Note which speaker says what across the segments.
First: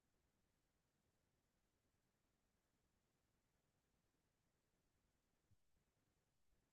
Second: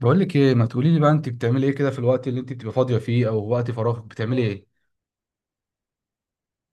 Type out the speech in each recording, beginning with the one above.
Speaker 1: بقول لك ايه، ما تقولي لي بقى، انت بتعملي ايه كده في الوقت اللي انت بتبقى فاضيه فيه او وقت فراغك بتعملي ايه؟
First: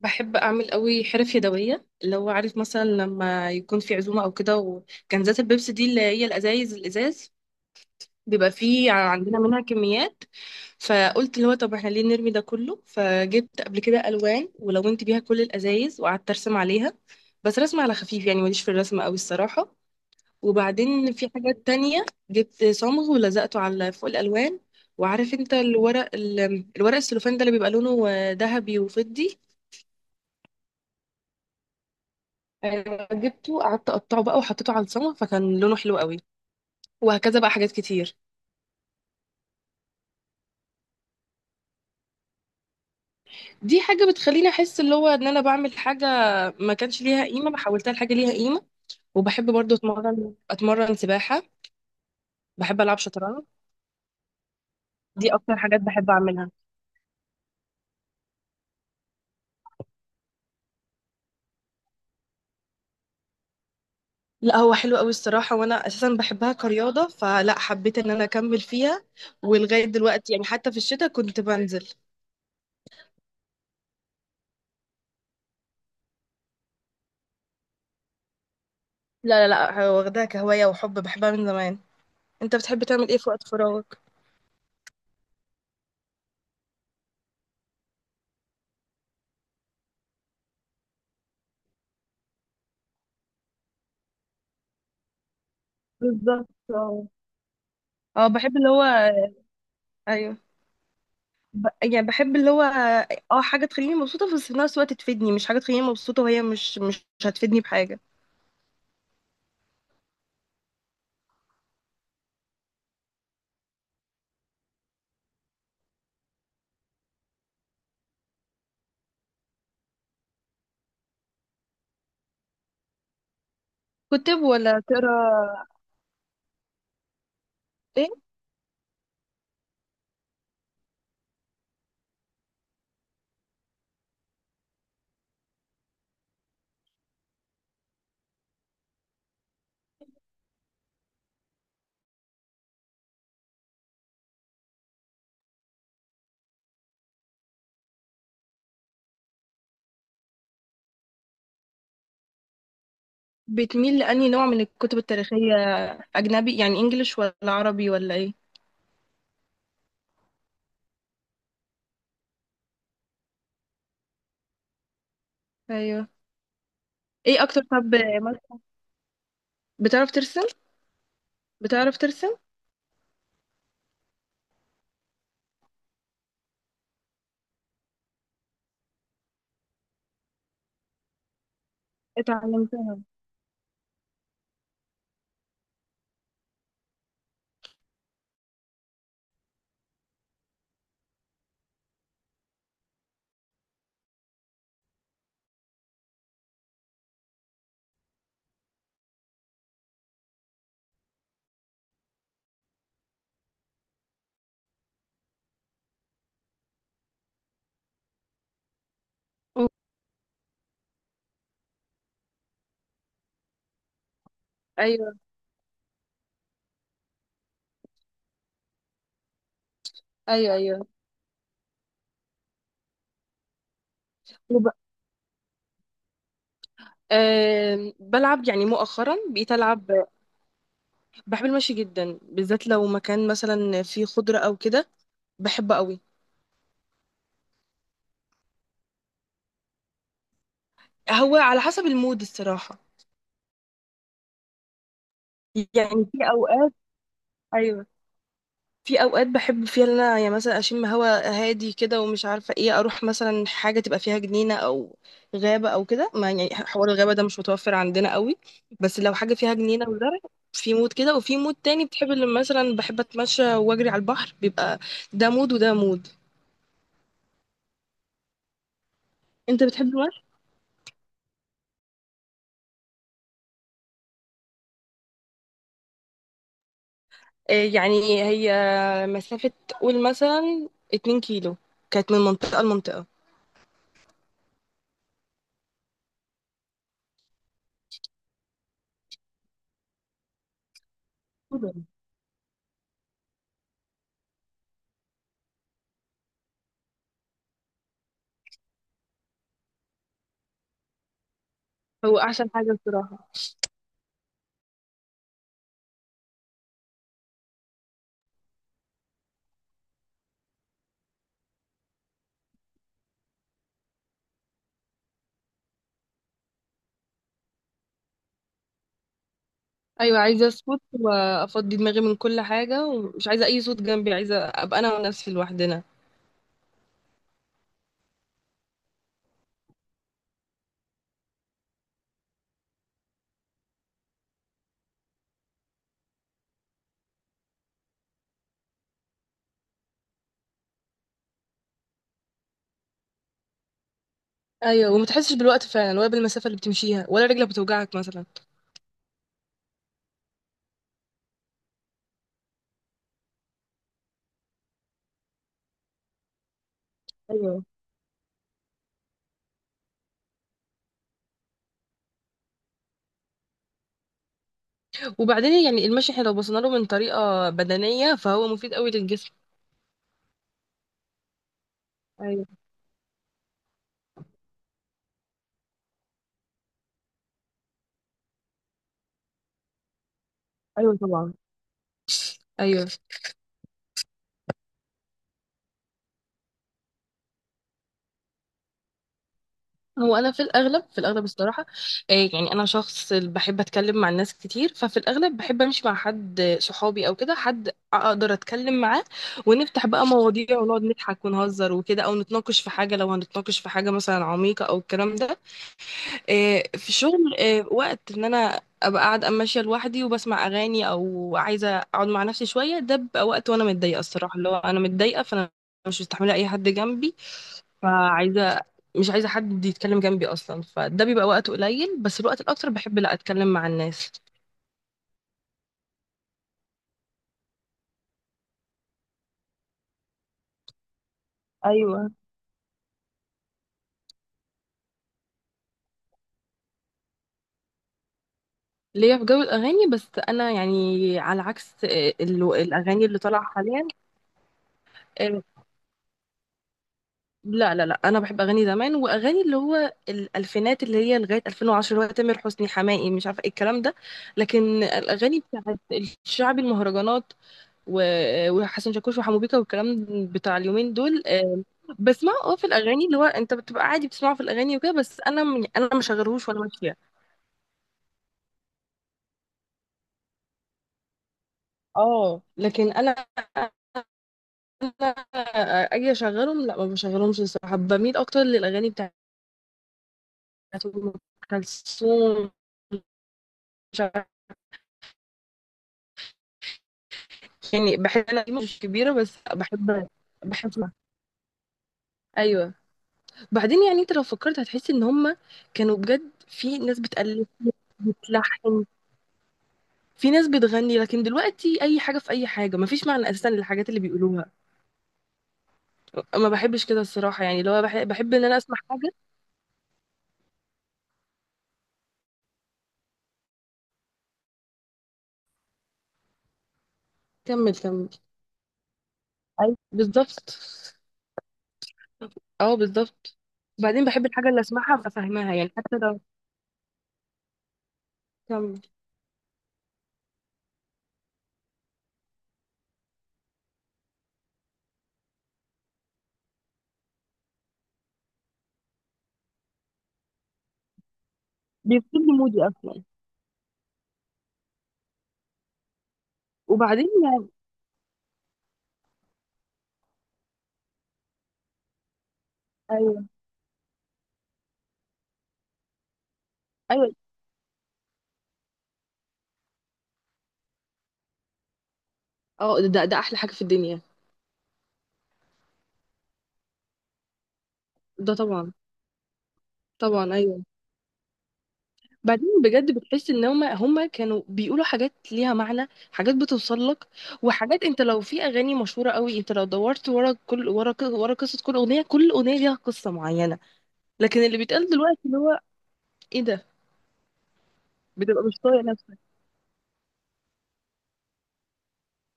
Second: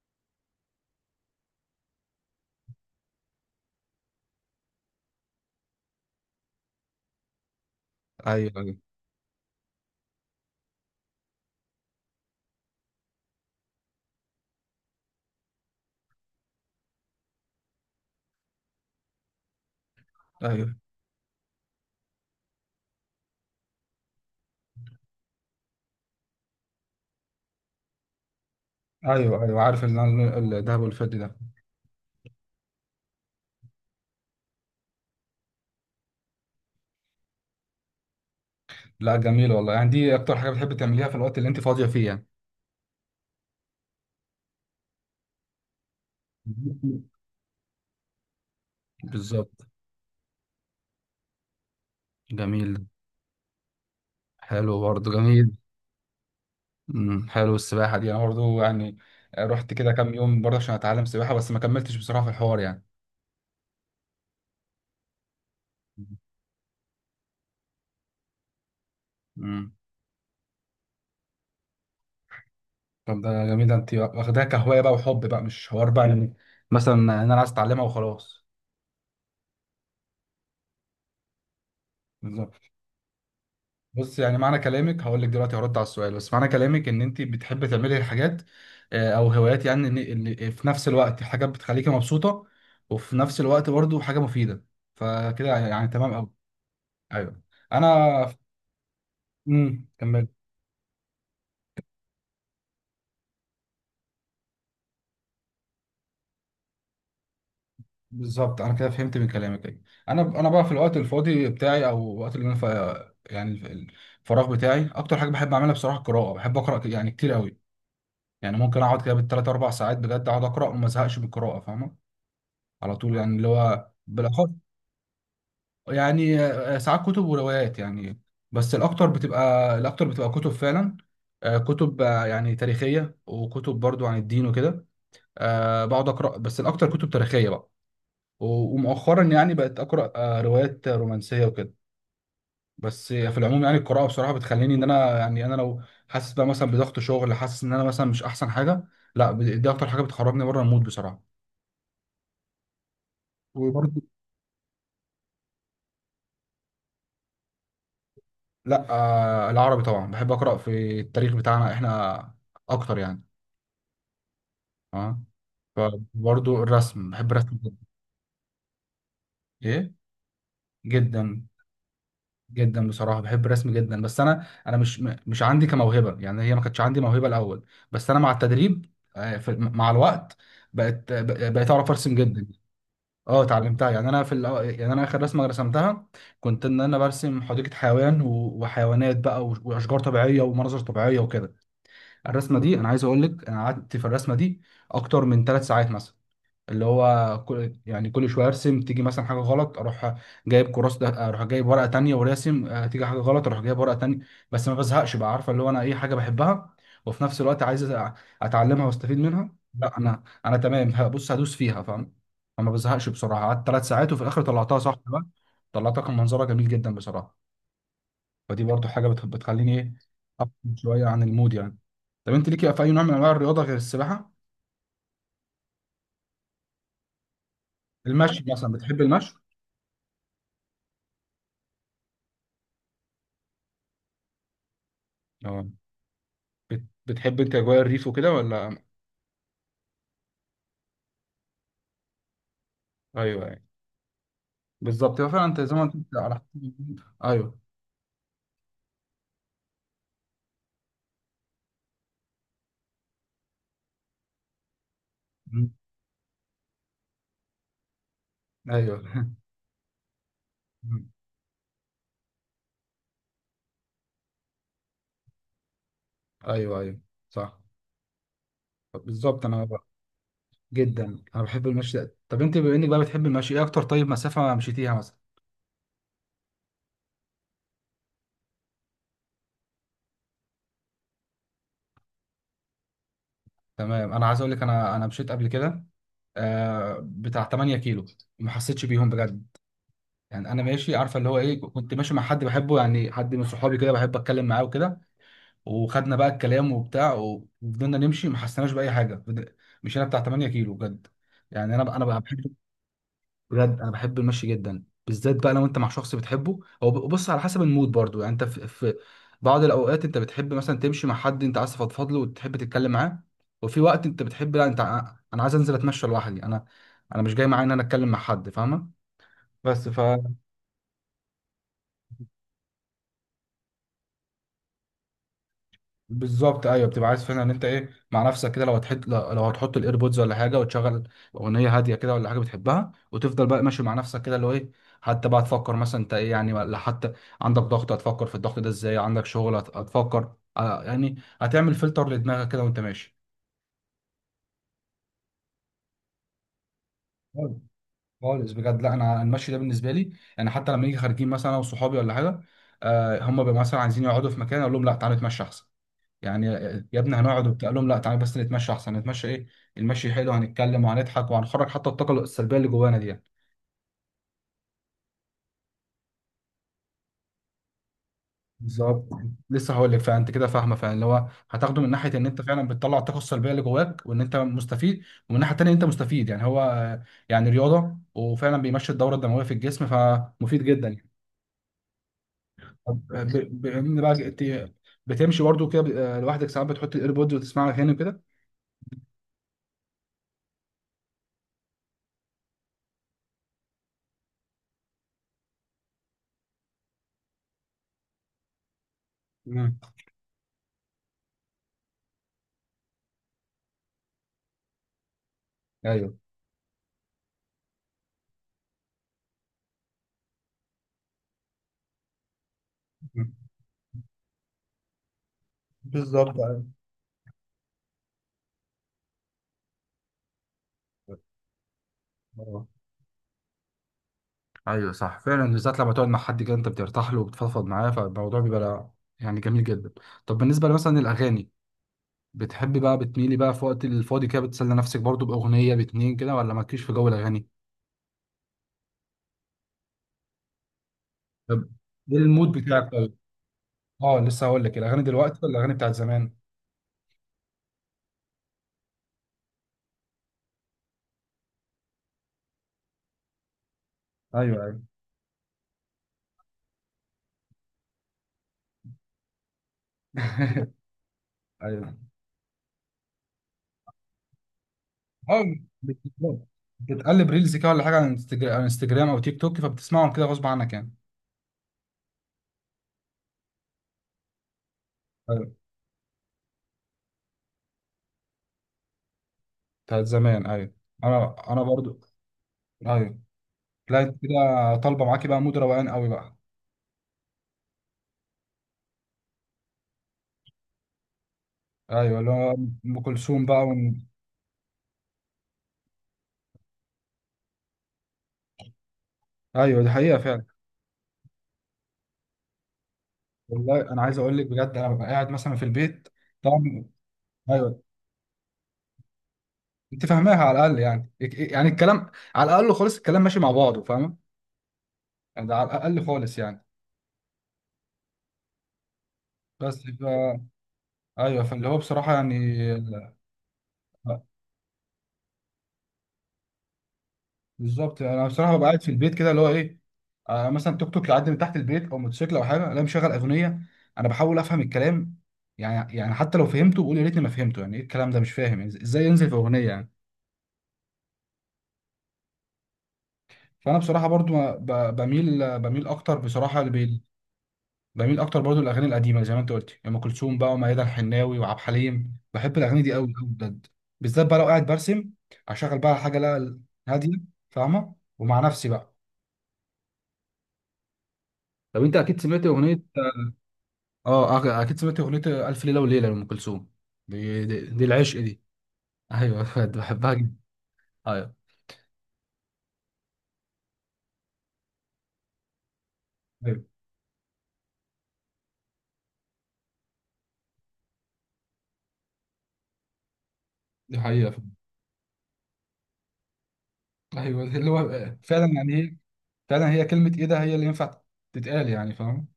Speaker 2: بحب اعمل قوي حرف يدويه، اللي هو عارف، مثلا لما يكون في عزومه او كده. وكنزات البيبسي دي اللي هي الازايز، الازاز بيبقى
Speaker 1: ايوه، ايوه،
Speaker 2: فيه عندنا منها كميات. فقلت اللي هو، طب احنا ليه نرمي ده كله؟ فجبت قبل كده الوان ولونت بيها كل الازايز وقعدت ارسم عليها. بس رسم على خفيف، يعني ماليش في الرسم قوي الصراحه.
Speaker 1: ايوه،
Speaker 2: وبعدين في حاجات تانية، جبت صمغ ولزقته على فوق الالوان. وعارف انت الورق الورق السلوفان ده اللي بيبقى لونه ذهبي وفضي.
Speaker 1: ايوه، ايوه. عارف الدهب والفضي ده.
Speaker 2: أيوة، جبته قعدت اقطعه بقى وحطيته على الصمغ فكان لونه حلو قوي. وهكذا بقى، حاجات كتير.
Speaker 1: لا جميل والله. يعني دي اكتر حاجه بتحب تعمليها في الوقت اللي انت فاضيه فيه يعني؟
Speaker 2: دي حاجه بتخليني احس اللي هو ان انا بعمل حاجه ما كانش ليها قيمه، بحولتها لحاجه ليها قيمه. وبحب
Speaker 1: بالظبط.
Speaker 2: برضو اتمرن سباحه.
Speaker 1: جميل
Speaker 2: بحب
Speaker 1: ده.
Speaker 2: العب شطرنج.
Speaker 1: حلو برضه
Speaker 2: دي
Speaker 1: جميل.
Speaker 2: اكتر حاجات بحب اعملها.
Speaker 1: حلو. السباحه دي انا برضه يعني، رحت كده كام يوم برضه عشان اتعلم سباحه، بس ما كملتش بصراحه في الحوار يعني.
Speaker 2: لا، هو حلو قوي الصراحه، وانا اساسا بحبها كرياضه، فلا حبيت ان انا اكمل فيها.
Speaker 1: امم
Speaker 2: ولغايه دلوقتي يعني حتى في الشتاء كنت بنزل.
Speaker 1: طب ده جميل. ده انت واخداها كهوايه بقى وحب بقى، مش حوار بقى يعني، مثلا إن انا عايز اتعلمها وخلاص.
Speaker 2: لا لا لا، واخداها كهوايه وحب، بحبها من زمان. انت بتحب تعمل ايه في وقت فراغك؟
Speaker 1: بص، يعني معنى كلامك هقول لك دلوقتي هرد على السؤال. بس معنى كلامك ان انت بتحب تعملي حاجات، او هوايات يعني، ان في نفس الوقت حاجات بتخليكي مبسوطه، وفي نفس الوقت برضو حاجه مفيده. فكده يعني تمام قوي.
Speaker 2: بالظبط.
Speaker 1: ايوه. انا.
Speaker 2: اه، بحب اللي هو.
Speaker 1: كمل.
Speaker 2: ايوه. يعني بحب اللي هو. اه، حاجه تخليني مبسوطه بس في نفس الوقت تفيدني، مش حاجه تخليني مبسوطه وهي مش هتفيدني بحاجه.
Speaker 1: بالظبط. انا كده فهمت من كلامك، ايوه. انا بقى في الوقت الفاضي بتاعي او الوقت اللي انا يعني الفراغ بتاعي، اكتر حاجه بحب اعملها بصراحه القراءه. بحب اقرا يعني كتير قوي. يعني ممكن اقعد كده بالثلاث اربع ساعات، بجد اقعد اقرا وما ازهقش من القراءه، فاهمه؟ على طول يعني اللي هو
Speaker 2: كتب
Speaker 1: بالاخص.
Speaker 2: ولا تقرا؟
Speaker 1: يعني ساعات كتب وروايات
Speaker 2: ايه؟
Speaker 1: يعني. بس الاكتر بتبقى كتب فعلا. كتب، يعني تاريخيه، وكتب برضو عن الدين وكده. بقعد اقرا، بس الاكتر كتب تاريخيه بقى. ومؤخرا يعني بقت اقرا روايات رومانسيه وكده. بس في العموم يعني القراءه بصراحه بتخليني ان انا يعني، انا لو حاسس بقى مثلا بضغط شغل، حاسس ان انا مثلا مش احسن حاجه. لا، دي اكتر حاجه بتخرجني بره المود بصراحه.
Speaker 2: بتميل
Speaker 1: وبرضه.
Speaker 2: لأنهي نوع من الكتب التاريخيه؟ اجنبي يعني انجليش ولا عربي ولا ايه؟
Speaker 1: لا آه، العربي طبعا بحب اقرا في التاريخ بتاعنا احنا اكتر يعني. اه.
Speaker 2: ايوه.
Speaker 1: فبرضو الرسم، بحب
Speaker 2: ايه
Speaker 1: الرسم
Speaker 2: اكتر
Speaker 1: جدا.
Speaker 2: طب؟ مس-
Speaker 1: ايه.
Speaker 2: بتعرف ترسم؟
Speaker 1: جدا.
Speaker 2: بتعرف ترسم؟
Speaker 1: جدا بصراحه بحب الرسم جدا. بس انا مش عندي كموهبه يعني، هي ما كانتش عندي موهبه الاول. بس انا مع التدريب في، مع الوقت، بقيت اعرف ارسم جدا.
Speaker 2: اتعلمتها؟
Speaker 1: اه، اتعلمتها يعني. انا في يعني انا اخر رسمه رسمتها، كنت ان انا برسم حديقه حيوان، و... وحيوانات بقى، و... واشجار طبيعيه ومناظر طبيعيه وكده. الرسمه دي، انا عايز اقول لك، انا قعدت في الرسمه دي اكتر من 3 ساعات مثلا. اللي هو كل شويه ارسم، تيجي مثلا حاجه غلط اروح جايب كراس ده، اروح جايب ورقه تانية وراسم، تيجي حاجه غلط اروح جايب ورقه تانية. بس ما بزهقش بقى. عارفه اللي هو انا ايه؟ حاجه بحبها وفي نفس الوقت عايز اتعلمها واستفيد منها.
Speaker 2: أو-
Speaker 1: لا، انا تمام. بص، هدوس فيها، فاهم. فما بزهقش بسرعه. قعدت 3 ساعات وفي الاخر طلعتها صح
Speaker 2: ايوه
Speaker 1: بقى. طلعتها، كان منظرها جميل جدا بصراحه. فدي برضو حاجه بتخليني ايه، افصل
Speaker 2: ايوه ايوه.
Speaker 1: شويه عن المود يعني. طب انت ليكي في اي نوع من انواع الرياضه غير السباحه؟
Speaker 2: وب... أه
Speaker 1: المشي
Speaker 2: بلعب، يعني
Speaker 1: مثلا بتحب
Speaker 2: مؤخرا
Speaker 1: المشي؟
Speaker 2: بقيت العب. بحب المشي جدا، بالذات لو مكان مثلا فيه خضره او كده.
Speaker 1: اه.
Speaker 2: بحبه قوي.
Speaker 1: بتحب انت اجواء الريف وكده ولا؟
Speaker 2: هو على حسب المود الصراحة.
Speaker 1: ايوه يعني. بالظبط. هو فعلا انت زي ما
Speaker 2: يعني
Speaker 1: انت،
Speaker 2: في
Speaker 1: على
Speaker 2: أوقات.
Speaker 1: حسب. ايوه.
Speaker 2: أيوة. في أوقات بحب فيها إن أنا يعني مثلا أشم هوا هادي كده ومش عارفة إيه، أروح مثلا حاجة تبقى فيها جنينة أو
Speaker 1: م.
Speaker 2: غابة أو كده. ما يعني حوار الغابة ده مش متوفر عندنا قوي.
Speaker 1: ايوه
Speaker 2: بس لو حاجة فيها جنينة وزرع. في مود
Speaker 1: مم.
Speaker 2: كده، وفي مود تاني بتحب اللي مثلا بحب أتمشى وأجري على البحر بيبقى. ده مود وده مود.
Speaker 1: ايوه، ايوه، أيوه. صح. بالظبط.
Speaker 2: أنت
Speaker 1: انا
Speaker 2: بتحب المشي؟
Speaker 1: جدا، انا بحب المشي ده. طب انت بما انك بقى بتحب المشي، ايه اكتر طيب مسافه مشيتيها مثلا؟
Speaker 2: يعني هي مسافة، قول مثلا 2 كيلو، كانت من منطقة لمنطقة.
Speaker 1: تمام، انا عايز اقول لك، انا مشيت قبل كده بتاع 8 كيلو، ما حسيتش بيهم بجد. يعني انا ماشي، عارفه اللي هو ايه؟ كنت ماشي مع حد بحبه، يعني حد من صحابي كده بحب اتكلم معاه وكده، وخدنا بقى الكلام وبتاع وفضلنا نمشي ما حسيناش باي حاجه. مشينا بتاع 8 كيلو بجد. يعني انا
Speaker 2: هو
Speaker 1: بقى
Speaker 2: أحسن
Speaker 1: بحب،
Speaker 2: حاجة الصراحة.
Speaker 1: بجد انا بحب المشي جدا، بالذات بقى لو انت مع شخص بتحبه. هو بص، على حسب المود برضو يعني، انت في بعض الاوقات انت بتحب مثلا تمشي مع حد انت عايز تفضفض له وتحب تتكلم معاه. وفي وقت انت بتحب لا، انت انا عايز انزل اتمشى لوحدي. انا مش جاي معايا ان انا اتكلم مع حد، فاهمه؟ بس
Speaker 2: ايوه، عايزه اسكت وافضي دماغي من كل حاجه، ومش عايزه اي صوت جنبي، عايزه ابقى انا ونفسي لوحدنا.
Speaker 1: بالظبط، ايوه، بتبقى عايز فعلا ان انت ايه مع نفسك كده، لو هتحط الايربودز ولا حاجه، وتشغل اغنيه هاديه كده ولا حاجه بتحبها، وتفضل بقى ماشي مع نفسك كده اللي هو ايه. حتى بقى تفكر مثلا انت ايه يعني، ولا حتى عندك ضغط هتفكر في الضغط ده ازاي، عندك شغل هتفكر، يعني هتعمل فلتر لدماغك كده وانت ماشي.
Speaker 2: ايوه، وما تحسش بالوقت فعلا، ولا بالمسافه اللي بتمشيها، ولا رجلك
Speaker 1: خالص.
Speaker 2: بتوجعك مثلا.
Speaker 1: خالص بجد. لا انا المشي ده بالنسبه لي، يعني حتى لما نيجي خارجين مثلا انا وصحابي ولا حاجه، هم بيبقوا مثلا عايزين يقعدوا في مكان، اقول لهم لا تعالوا نتمشى احسن. يعني يا ابني هنقعد
Speaker 2: ايوه.
Speaker 1: وبتاع، قال لهم لا تعالى بس نتمشى احسن. نتمشى ايه، المشي حلو، هنتكلم وهنضحك وهنخرج حتى الطاقه السلبيه اللي جوانا دي يعني.
Speaker 2: وبعدين يعني المشي، احنا لو بصينا له من طريقه بدنيه، فهو مفيد قوي
Speaker 1: بالظبط،
Speaker 2: للجسم.
Speaker 1: لسه هقول لك. فانت كده فاهمه فاللي هو هتاخده من ناحيه ان انت
Speaker 2: ايوه
Speaker 1: فعلا بتطلع الطاقه السلبيه اللي جواك وان انت مستفيد. ومن الناحيه التانيه انت مستفيد يعني، هو يعني رياضه وفعلا بيمشي الدوره الدمويه في الجسم، فمفيد جدا
Speaker 2: ايوه
Speaker 1: يعني.
Speaker 2: طبعا. ايوه.
Speaker 1: طب بما ان بقى بتمشي برضه كده، لوحدك ساعات بتحط الايربودز وتسمعها هنا كده؟
Speaker 2: هو انا في الاغلب الصراحه. يعني انا شخص بحب اتكلم مع الناس كتير، ففي الاغلب بحب امشي مع حد، صحابي او كده، حد اقدر اتكلم معاه.
Speaker 1: مم.
Speaker 2: ونفتح بقى مواضيع ونقعد نضحك ونهزر وكده، او نتناقش في حاجه، لو هنتناقش في حاجه مثلا عميقه او الكلام ده.
Speaker 1: ايوه،
Speaker 2: في الشغل، وقت ان انا ابقى قاعده ماشيه لوحدي وبسمع اغاني، او عايزه اقعد مع نفسي شويه، ده بيبقى وقت وانا متضايقه الصراحه، اللي هو انا متضايقه، فانا مش مستحمله
Speaker 1: بالظبط.
Speaker 2: اي حد جنبي. فعايزة. مش عايزة حد يتكلم جنبي أصلا، فده بيبقى وقت قليل، بس الوقت
Speaker 1: أيوة،
Speaker 2: الأكتر بحب لا أتكلم مع الناس.
Speaker 1: ايوه، صح فعلا. بالذات لما تقعد مع حد كده انت بترتاح له وبتفضفض معاه، فالموضوع بيبقى يعني جميل جدا. طب بالنسبه مثلا للاغاني،
Speaker 2: ايوه،
Speaker 1: بتحبي بقى بتميلي بقى في وقت الفاضي كده بتسلي نفسك برضو باغنيه باتنين كده، ولا مالكيش في جو الاغاني؟
Speaker 2: ليا في جو الأغاني، بس أنا يعني على
Speaker 1: طب
Speaker 2: عكس
Speaker 1: ايه المود بتاعك
Speaker 2: الأغاني
Speaker 1: طيب؟
Speaker 2: اللي طالعة حاليا.
Speaker 1: اه، لسه هقول لك، الاغاني دلوقتي
Speaker 2: آه،
Speaker 1: ولا الاغاني بتاعت زمان؟
Speaker 2: لا لا لا، أنا بحب أغاني زمان وأغاني اللي هو الألفينات اللي هي لغاية 2010، اللي هو تامر حسني، حماقي، مش عارفة إيه الكلام ده.
Speaker 1: ايوه، ايوه
Speaker 2: لكن الأغاني بتاعت الشعبي، المهرجانات وحسن شاكوش وحمو بيكا والكلام بتاع اليومين دول،
Speaker 1: ايوه.
Speaker 2: بسمعه، في الاغاني اللي هو انت بتبقى عادي بتسمعه في الاغاني وكده، بس انا
Speaker 1: اه.
Speaker 2: انا ما
Speaker 1: بت-
Speaker 2: شغلهوش وانا ماشيه.
Speaker 1: بتقلب ريلز كده ولا حاجه على انستجرام او تيك توك، فبتسمعهم كده غصب عنك يعني؟
Speaker 2: اه لكن انا
Speaker 1: ايوه،
Speaker 2: انا اجي اشغلهم، لا ما بشغلهمش الصراحه، بميل اكتر للاغاني بتاعت
Speaker 1: بتاعت زمان ايوه.
Speaker 2: ام
Speaker 1: انا برضو.
Speaker 2: كلثوم.
Speaker 1: ايوه،
Speaker 2: مش
Speaker 1: لا انت
Speaker 2: عارفة.
Speaker 1: كده طالبه معاكي بقى مود روقان قوي بقى.
Speaker 2: يعني بحب، انا دي مش كبيره، بس بحب بحب أسمع.
Speaker 1: ايوه اللي هو
Speaker 2: ايوه.
Speaker 1: ام كلثوم بقى
Speaker 2: بعدين يعني انت لو فكرت هتحس ان هم كانوا بجد، في ناس بتألف، بتلحن،
Speaker 1: ايوه، دي حقيقه
Speaker 2: في
Speaker 1: فعلا.
Speaker 2: ناس بتغني، لكن دلوقتي اي حاجه في اي حاجه، مفيش معنى اساسا للحاجات
Speaker 1: والله
Speaker 2: اللي
Speaker 1: انا عايز اقول لك
Speaker 2: بيقولوها.
Speaker 1: بجد، انا ببقى قاعد مثلا في البيت.
Speaker 2: ما
Speaker 1: طبعا.
Speaker 2: بحبش كده الصراحه، يعني
Speaker 1: ايوه.
Speaker 2: لو بحب ان انا اسمع حاجه.
Speaker 1: انت فاهماها على الاقل يعني، يعني الكلام على الاقل خالص، الكلام ماشي مع بعضه، فاهمه؟ يعني ده على الاقل خالص يعني.
Speaker 2: كمل كمل.
Speaker 1: بس
Speaker 2: اي بالظبط.
Speaker 1: ايوه، فاللي هو بصراحه يعني.
Speaker 2: اه بالظبط. وبعدين بحب الحاجه اللي اسمعها ابقى فاهماها، يعني حتى لو.
Speaker 1: بالظبط، انا بصراحه ببقى
Speaker 2: كمل.
Speaker 1: قاعد في البيت كده اللي هو ايه، مثلا توك توك يعدي من تحت البيت او موتوسيكل او حاجه، الاقي مشغل اغنيه، انا بحاول افهم الكلام. يعني حتى لو فهمته بقول يا ريتني ما فهمته، يعني ايه الكلام ده؟ مش فاهم يعني ازاي ينزل في اغنيه يعني.
Speaker 2: بيفصل لي مودي اصلا.
Speaker 1: فانا بصراحه برضو بميل اكتر بصراحه، لبيل.
Speaker 2: وبعدين يعني.
Speaker 1: بميل اكتر برضو الاغاني القديمه زي ما انت قلت، ام كلثوم بقى، وميادة الحناوي، وعبد الحليم. بحب الاغاني دي قوي
Speaker 2: ايوه
Speaker 1: قوي بجد. بالذات بقى لو قاعد برسم، اشغل بقى حاجه، لا،
Speaker 2: ايوه.
Speaker 1: هاديه، فاهمه، ومع نفسي بقى. طب انت اكيد سمعت
Speaker 2: اه،
Speaker 1: اغنيه،
Speaker 2: ده ده ده احلى حاجه في الدنيا.
Speaker 1: اه اكيد سمعت اغنيه الف ليله وليله لام كلثوم. دي العشق
Speaker 2: ده
Speaker 1: دي.
Speaker 2: طبعا.
Speaker 1: ايوه بجد بحبها
Speaker 2: طبعا
Speaker 1: جدا.
Speaker 2: ايوه.
Speaker 1: ايوه،
Speaker 2: بعدين بجد بتحس ان هما كانوا بيقولوا حاجات ليها معنى، حاجات
Speaker 1: ايوه،
Speaker 2: بتوصل لك. وحاجات، انت لو في اغاني مشهوره قوي انت لو دورت ورا قصه كل اغنيه، كل اغنيه ليها قصه معينه.
Speaker 1: دي حقيقه
Speaker 2: لكن
Speaker 1: فعلا.
Speaker 2: اللي بيتقال دلوقتي اللي هو ايه ده!
Speaker 1: ايوه، اللي هو
Speaker 2: بتبقى
Speaker 1: فعلا
Speaker 2: مش
Speaker 1: يعني،
Speaker 2: طايق
Speaker 1: هي
Speaker 2: نفسك.
Speaker 1: فعلا هي كلمه ايه ده هي اللي ينفع تتقال يعني، فاهم.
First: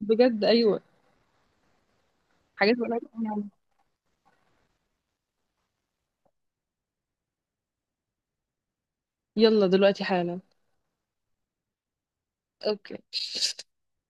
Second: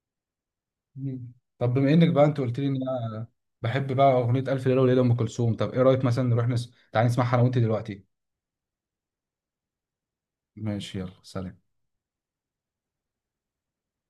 Speaker 2: بجد ايوه.
Speaker 1: مم. طب بما انك بقى انت قلت لي ان
Speaker 2: حاجات ملهاش أي
Speaker 1: انا
Speaker 2: معنى.
Speaker 1: بحب بقى اغنيه الف ليله وليله لام كلثوم، طب ايه رايك مثلا نروح تعالى نسمعها انا وانت دلوقتي؟
Speaker 2: يلا دلوقتي حالا.
Speaker 1: ماشي، يلا، سلام.
Speaker 2: اوكي.